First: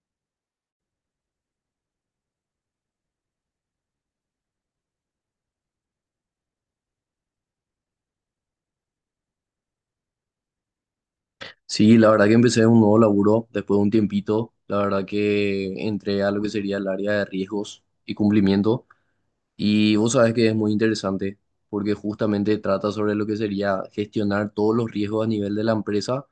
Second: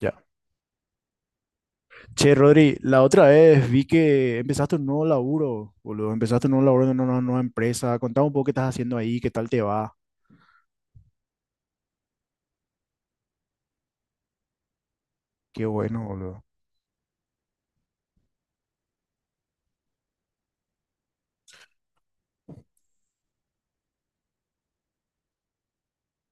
Ya. Che, Rodri, la otra vez vi que empezaste un nuevo laburo, boludo. Empezaste un nuevo laburo en una nueva empresa. Contame un poco qué estás haciendo ahí, qué tal te va. Sí, la verdad que empecé un nuevo laburo después de un tiempito. La verdad Qué que bueno, entré a lo boludo. que sería el área de riesgos y cumplimiento. Y vos sabés que es muy interesante porque justamente trata sobre lo que sería gestionar todos los riesgos a nivel de la empresa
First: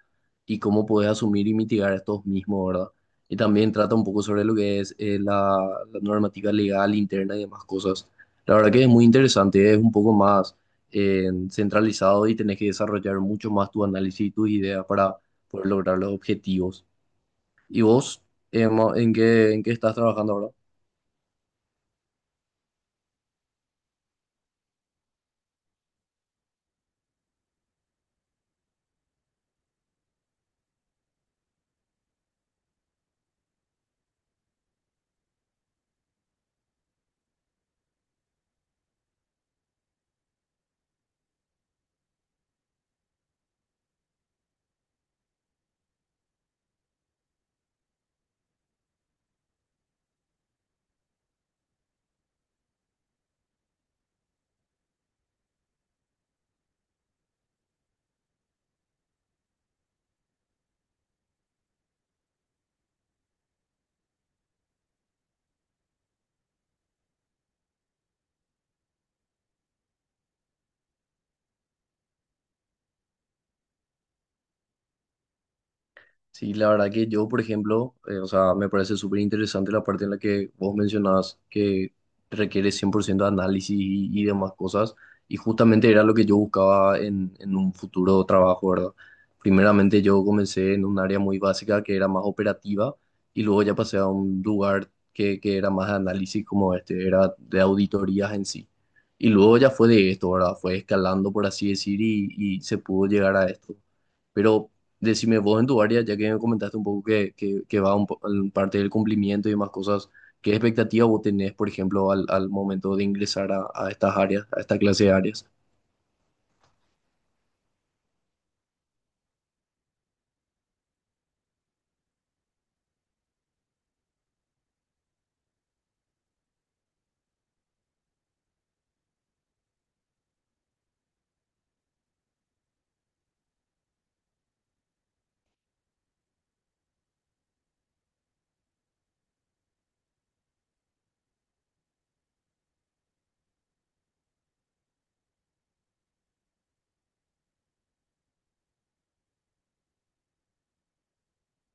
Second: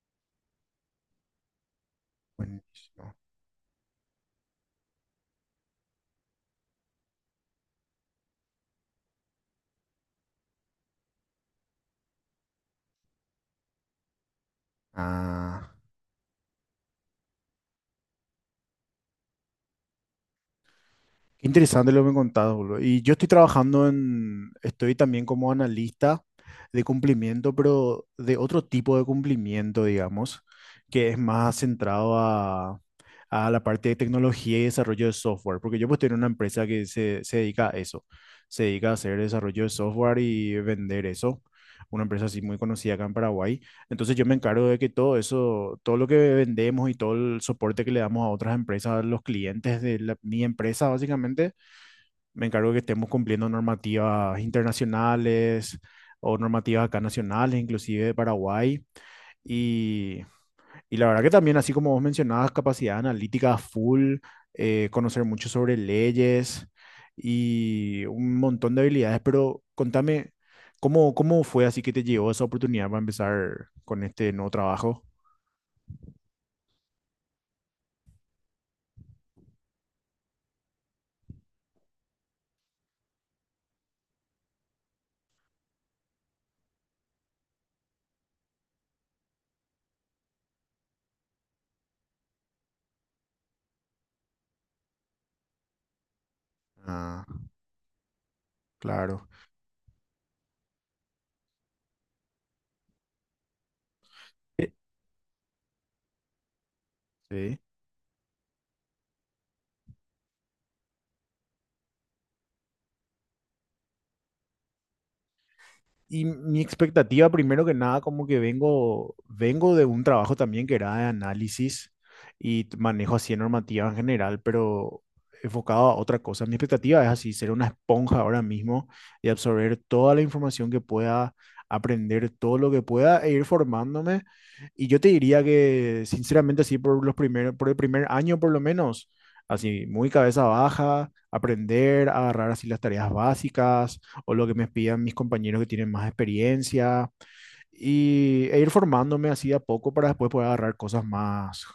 y cómo podés asumir y mitigar estos mismos, ¿verdad? Buenísimo. Y también trata un poco sobre lo que es la normativa legal interna y demás cosas. La verdad que es muy interesante, es un poco más centralizado y tenés que desarrollar mucho más tu análisis y tus ideas para poder Ah. lograr los objetivos. ¿Y vos, Emma, en qué estás trabajando ahora? Qué interesante lo que me contás, boludo. Y yo estoy trabajando en, estoy también como analista de cumplimiento, pero de otro tipo de cumplimiento, digamos, que es más centrado a la parte de tecnología y desarrollo de software, porque yo pues estoy en una empresa que se dedica a eso, se dedica a hacer desarrollo de software y vender eso, una empresa así muy conocida acá en Paraguay, entonces yo me encargo de que todo eso, todo lo que vendemos y todo el soporte que le damos a otras empresas, a los clientes de la- mi empresa básicamente, me encargo de que estemos cumpliendo normativas internacionales o normativas acá nacionales, inclusive de Paraguay. Y y la verdad que también, así como vos mencionabas, capacidad analítica full, conocer mucho sobre leyes y un montón de habilidades, pero contame, ¿cómo, cómo fue así que te llegó esa oportunidad para empezar con este nuevo trabajo? Sí, la verdad que yo, por ejemplo, o sea, me parece súper interesante la parte en la que vos mencionabas que requiere 100% de análisis y demás cosas, y justamente era lo que yo buscaba en un futuro trabajo, ¿verdad? Primeramente yo comencé en un área muy básica que era más operativa, y luego ya pasé a un lugar que era más de análisis como este, Ah, era de auditorías en sí. claro. Y luego ya fue de esto, ¿verdad? Fue escalando, por así decir, y se pudo llegar a esto. Eh, Pero decime vos en tu área, ya que me comentaste un poco Sí. Que va en parte del cumplimiento y demás cosas, ¿qué expectativa vos tenés, por ejemplo, al momento de ingresar a estas áreas, a esta clase de áreas? Y mi expectativa, primero que nada, como que vengo, vengo de un trabajo también que era de análisis y t- manejo así de normativa en general, pero enfocado a otra cosa. Mi expectativa es así, ser una esponja ahora mismo y absorber toda la información que pueda, aprender todo lo que pueda e ir formándome. Y yo te diría que, sinceramente, así por los primeros, por el primer año por lo menos, así muy cabeza baja, aprender, agarrar así las tareas básicas o lo que me pidan mis compañeros que tienen más experiencia y, e ir formándome así de a poco para después poder agarrar cosas más,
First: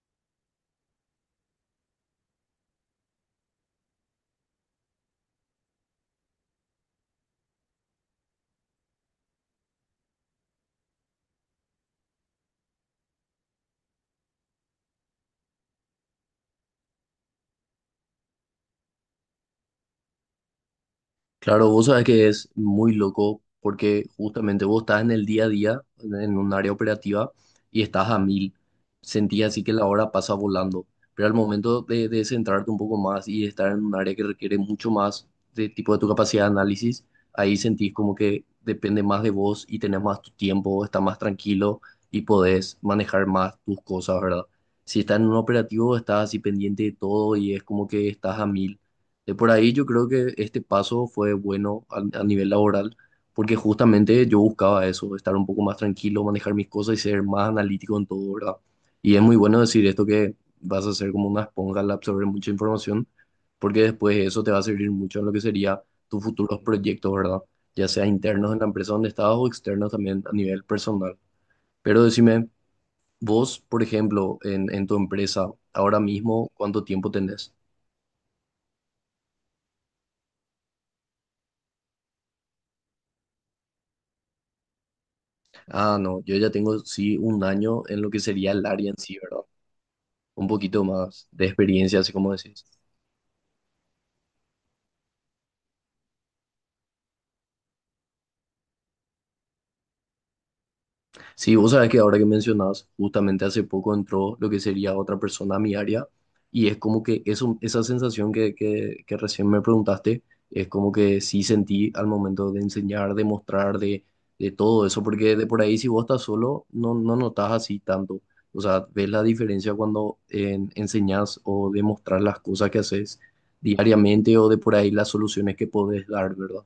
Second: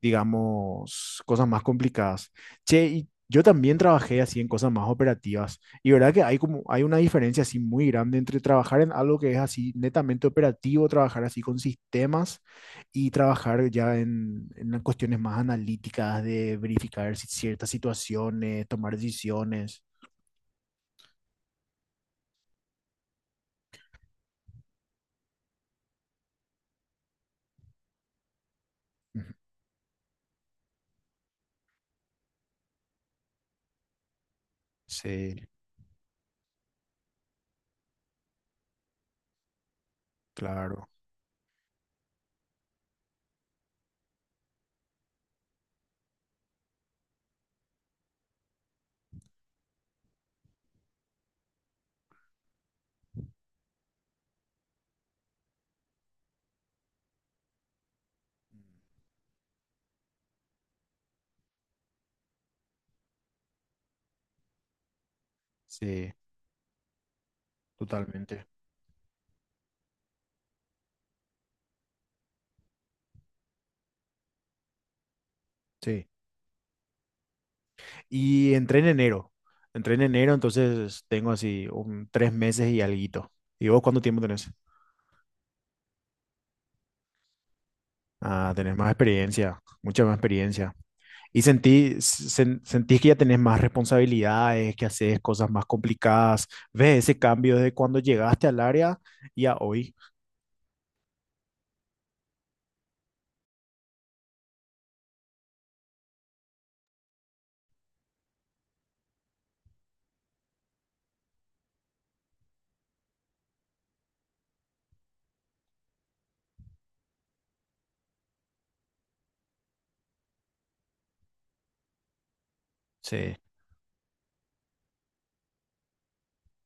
digamos, cosas más complicadas. Che, y yo también trabajé así en cosas más operativas y verdad que hay como hay una diferencia así muy grande entre trabajar en algo que es así netamente operativo, trabajar así con sistemas y trabajar ya en las cuestiones más analíticas de verificar si- ciertas situaciones, tomar decisiones. Claro, vos sabés que es muy loco porque justamente vos estás en el día a día, en un área operativa, y estás a mil. Ujú. Sentís así que la hora pasa volando. Pero al momento de centrarte un poco más y de estar en un área que requiere mucho más Sí, de tipo de tu capacidad de análisis, ahí sentís como que depende más de vos y tenés más tu tiempo, claro. estás más tranquilo y podés manejar más tus cosas, ¿verdad? Si estás en un operativo, estás así pendiente de todo y es como que estás a mil de por ahí yo creo que este paso fue bueno a nivel laboral, porque justamente yo buscaba eso, estar un poco más tranquilo, manejar mis cosas y ser más analítico en todo, ¿verdad? Y es muy bueno decir esto que vas a ser como una esponja al absorber mucha información, porque después eso te va a servir mucho en lo que sería Sí, tus futuros proyectos, ¿verdad? Ya sea totalmente. internos en la empresa donde estás o externos también a nivel personal. Pero decime, vos, por ejemplo, en tu empresa, ahora Sí. mismo, ¿cuánto tiempo tenés? Y entré en enero. Entré en enero, entonces tengo así un 3 meses y alguito. ¿Y vos cuánto tiempo tenés? Ah, no, yo ya tengo sí un año en lo que Ah, sería el tenés más área en sí, ¿verdad? experiencia, mucha más Un experiencia. poquito más Y de sentí, experiencia, así como sen- decís. sentís que ya tenés más responsabilidades, que haces cosas más complicadas. ¿Ves ese cambio de cuando llegaste al área y a hoy? Sí, vos sabés que ahora que mencionás, justamente hace poco entró lo que sería otra persona a mi área y es como que eso, esa sensación que recién me preguntaste, es como que sí sentí al momento de enseñar, de mostrar, de todo eso, porque de por ahí si vos estás solo, no notas así tanto. O sea, ves la diferencia cuando enseñas enseñás o demostrar las cosas que haces Sí, diariamente o de por ahí las soluciones que podés dar, ¿verdad?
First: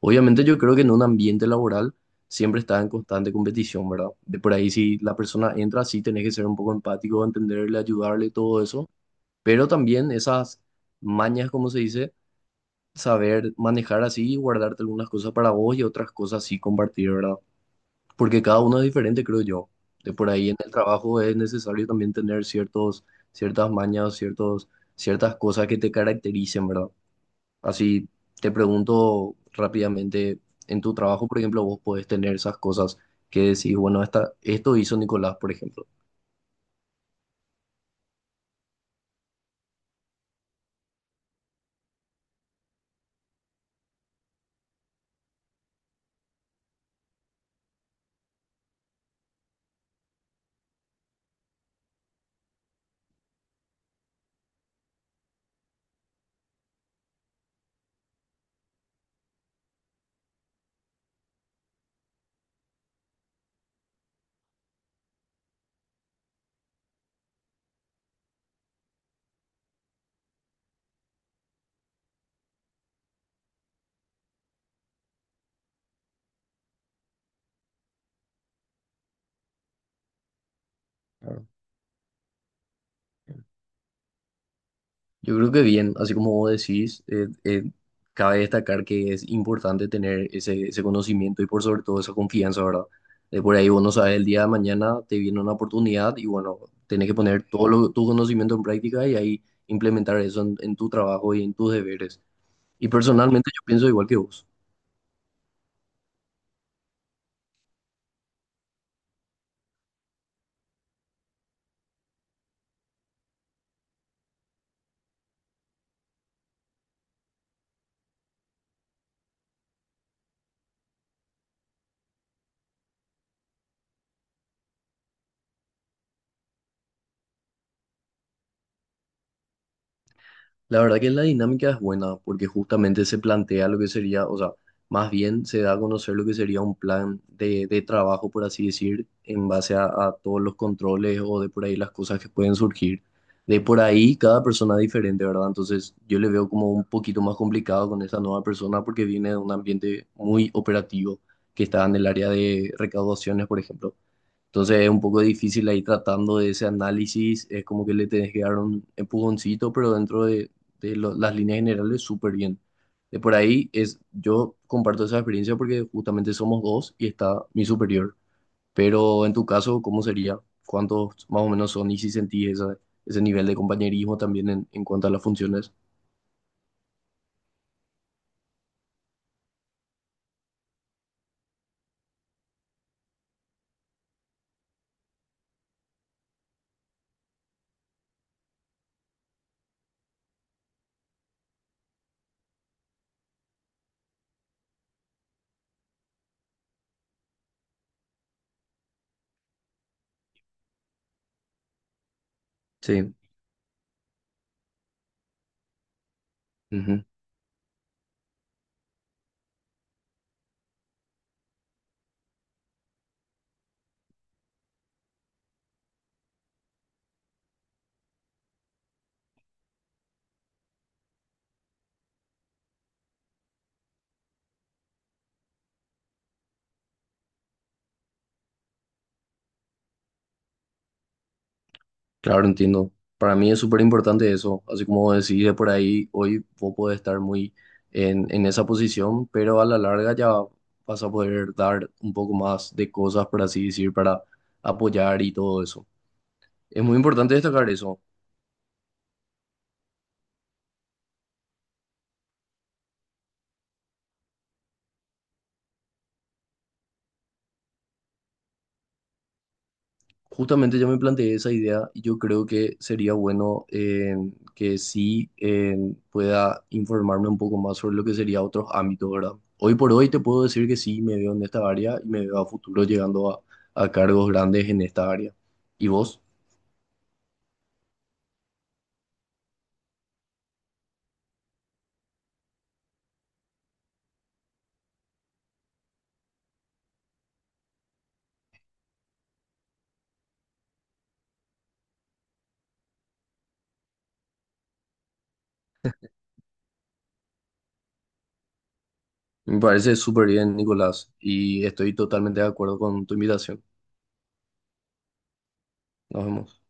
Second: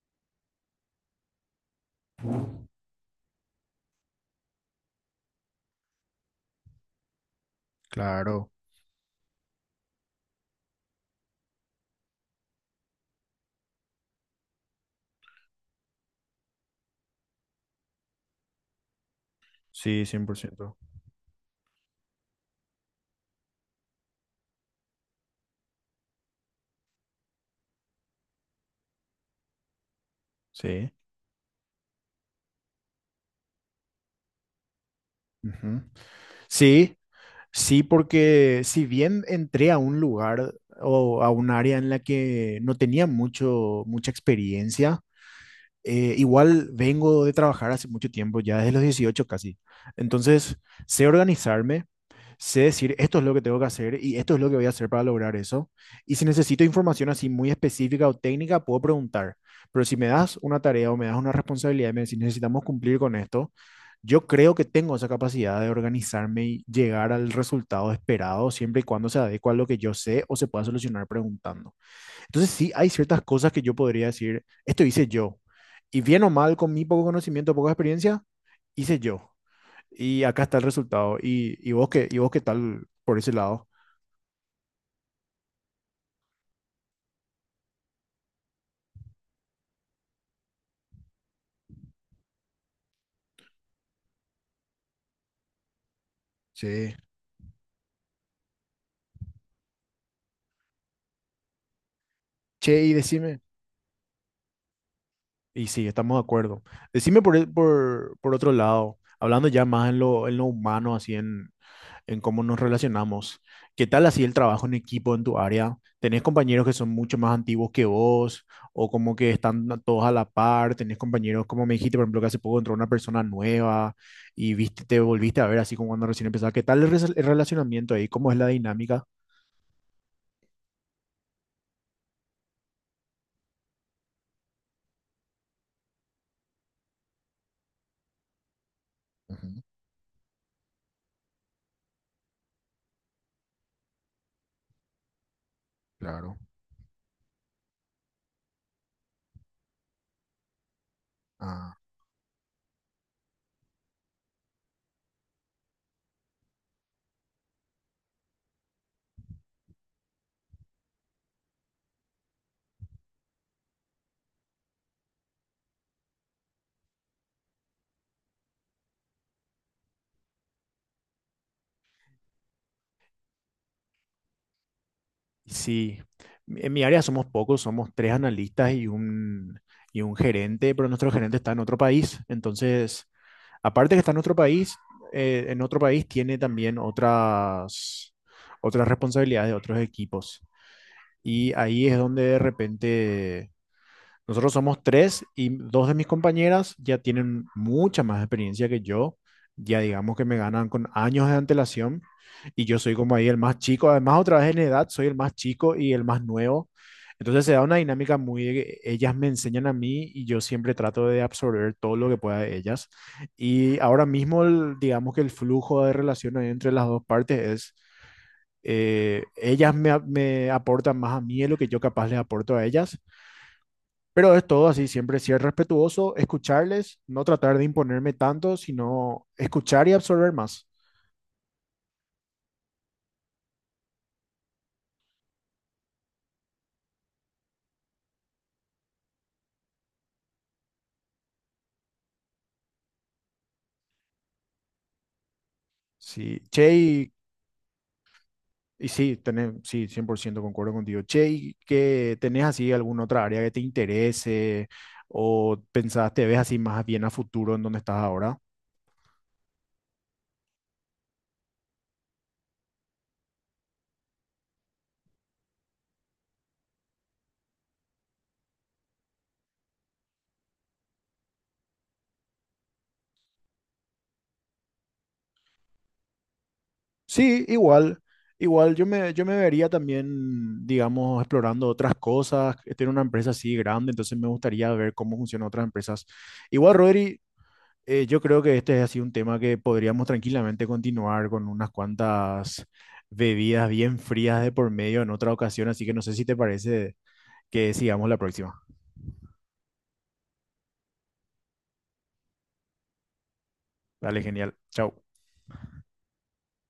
Obviamente yo creo que en un ambiente laboral siempre está en constante competición, ¿verdad? De por ahí si la persona entra, sí tenés que ser un poco empático, entenderle, ayudarle, claro. todo eso, pero también esas mañas, como se dice, saber manejar así y guardarte algunas cosas para vos y otras cosas sí compartir, ¿verdad? Porque cada uno es diferente, creo yo. Sí, De cien por por ahí en el ciento. trabajo es necesario también tener ciertos, ciertas mañas, ciertos, ciertas cosas que te caractericen, ¿verdad? Así te pregunto rápidamente, en Sí. tu trabajo, por ejemplo, vos podés tener esas cosas que decís, bueno, esta, esto hizo Nicolás, por Ujú. ejemplo. Sí, Sí, porque si bien entré a un lugar o a un área en la que no tenía mucho, mucha experiencia, igual vengo de trabajar hace mucho tiempo, ya desde los 18 casi. Entonces, sé organizarme, sé decir esto es lo que tengo que hacer y esto es lo que voy a hacer para lograr eso. Y si necesito información así muy específica o técnica, puedo preguntar. Pero si me das una tarea o me das una responsabilidad y me decís necesitamos cumplir con esto, yo creo que tengo esa capacidad de organizarme y llegar al resultado esperado siempre y cuando se adecua a lo que yo sé o se pueda solucionar preguntando. Entonces sí, hay ciertas cosas que yo podría decir, esto hice yo. Y bien o mal, con mi poco conocimiento, poca experiencia, hice yo. Y acá está el resultado. Claro. ¿Y, y vos qué tal por ese lado? Yo creo que bien, así como vos decís, cabe destacar que es importante tener ese conocimiento y por sobre todo esa confianza, ¿verdad? De por ahí vos no sabes, el día de mañana te viene una oportunidad y bueno, Sí. tenés que poner tu conocimiento en práctica y ahí implementar eso en tu trabajo y en tus deberes. Che, Y y decime, personalmente yo pienso igual que vos. y sí, estamos de acuerdo. Decime por, el- por otro lado, hablando ya más en lo humano, así en cómo nos relacionamos. ¿Qué tal así el trabajo en equipo en tu área? ¿Tenés compañeros que son mucho más antiguos que vos o como que están a- todos a la par? ¿Tenés compañeros, como me dijiste, por ejemplo, que hace poco entró una persona nueva y viste, te volviste a ver así como cuando recién empezaba? ¿Qué tal el, res- el relacionamiento ahí? ¿Cómo es la dinámica? La verdad que la dinámica es buena porque justamente se plantea lo que sería, o sea, más bien se da a conocer lo que sería un plan de trabajo, por así decir, en Ujú. base a todos los controles o de por ahí las cosas que pueden surgir. De por ahí cada persona es diferente, ¿verdad? Entonces yo le Claro. veo como un poquito más complicado con esta nueva persona porque viene de un ambiente muy operativo que Ah. está en el área de recaudaciones, por ejemplo. Entonces es un poco difícil ahí tratando de ese análisis, es como que le tenés que dar un empujoncito, pero dentro las líneas generales súper bien. De por ahí es, yo comparto esa experiencia porque justamente somos dos y está mi superior. Pero en tu caso, ¿cómo sería? ¿Cuántos más o menos son y si sentís ese nivel de compañerismo también en cuanto a las funciones? Sí, en mi área somos pocos, somos tres analistas y un gerente, pero nuestro gerente está en otro país. Entonces, aparte que está en otro país tiene también otras, otras responsabilidades de otros equipos. Y ahí es donde de repente nosotros somos tres y dos de mis compañeras ya tienen mucha más experiencia que yo. Ya digamos que me ganan con años de antelación y yo soy Sí. como ahí el más chico. Además, otra vez en edad, soy el más chico y el más nuevo. Ujú. Entonces se da una dinámica muy... de que ellas me enseñan a mí y yo siempre trato de absorber todo lo que pueda de ellas. Y ahora mismo, el- digamos que el flujo de relación ahí entre las dos partes es... ellas me, a- me aportan más a mí de lo que yo capaz les aporto a ellas, pero es todo así, siempre ser respetuoso, escucharles, no tratar de imponerme tanto, sino escuchar y absorber más. Claro, entiendo. Para mí es súper importante eso. Así como decís de por ahí, hoy vos podés estar muy en esa posición, pero a la larga ya vas a poder dar un poco más de cosas, por así decir, para apoyar y todo eso. Sí, che, Es muy importante destacar eso. y sí, tenés, sí, 100% concuerdo contigo. Che, ¿y que tenés así alguna otra área que te interese o pensás, te ves así más bien a futuro en donde estás ahora? Justamente yo me planteé esa idea y yo creo que sería bueno que sí pueda informarme un poco más sobre lo que sería otros ámbitos, ¿verdad? Hoy por hoy te puedo decir que sí me veo en esta área y me veo a futuro llegando a cargos grandes en esta área. ¿Y vos? Sí, igual, yo me vería también, digamos, explorando otras cosas. Estoy en una empresa así grande, entonces me gustaría ver cómo funcionan otras empresas. Igual, Rodri, yo creo que este es así un tema que podríamos tranquilamente continuar con unas cuantas bebidas bien frías de por medio en otra ocasión, así que no sé si te parece que sigamos la próxima. Me parece súper bien, Nicolás, y estoy totalmente de acuerdo con tu invitación. Dale, genial. Chao. Nos vemos.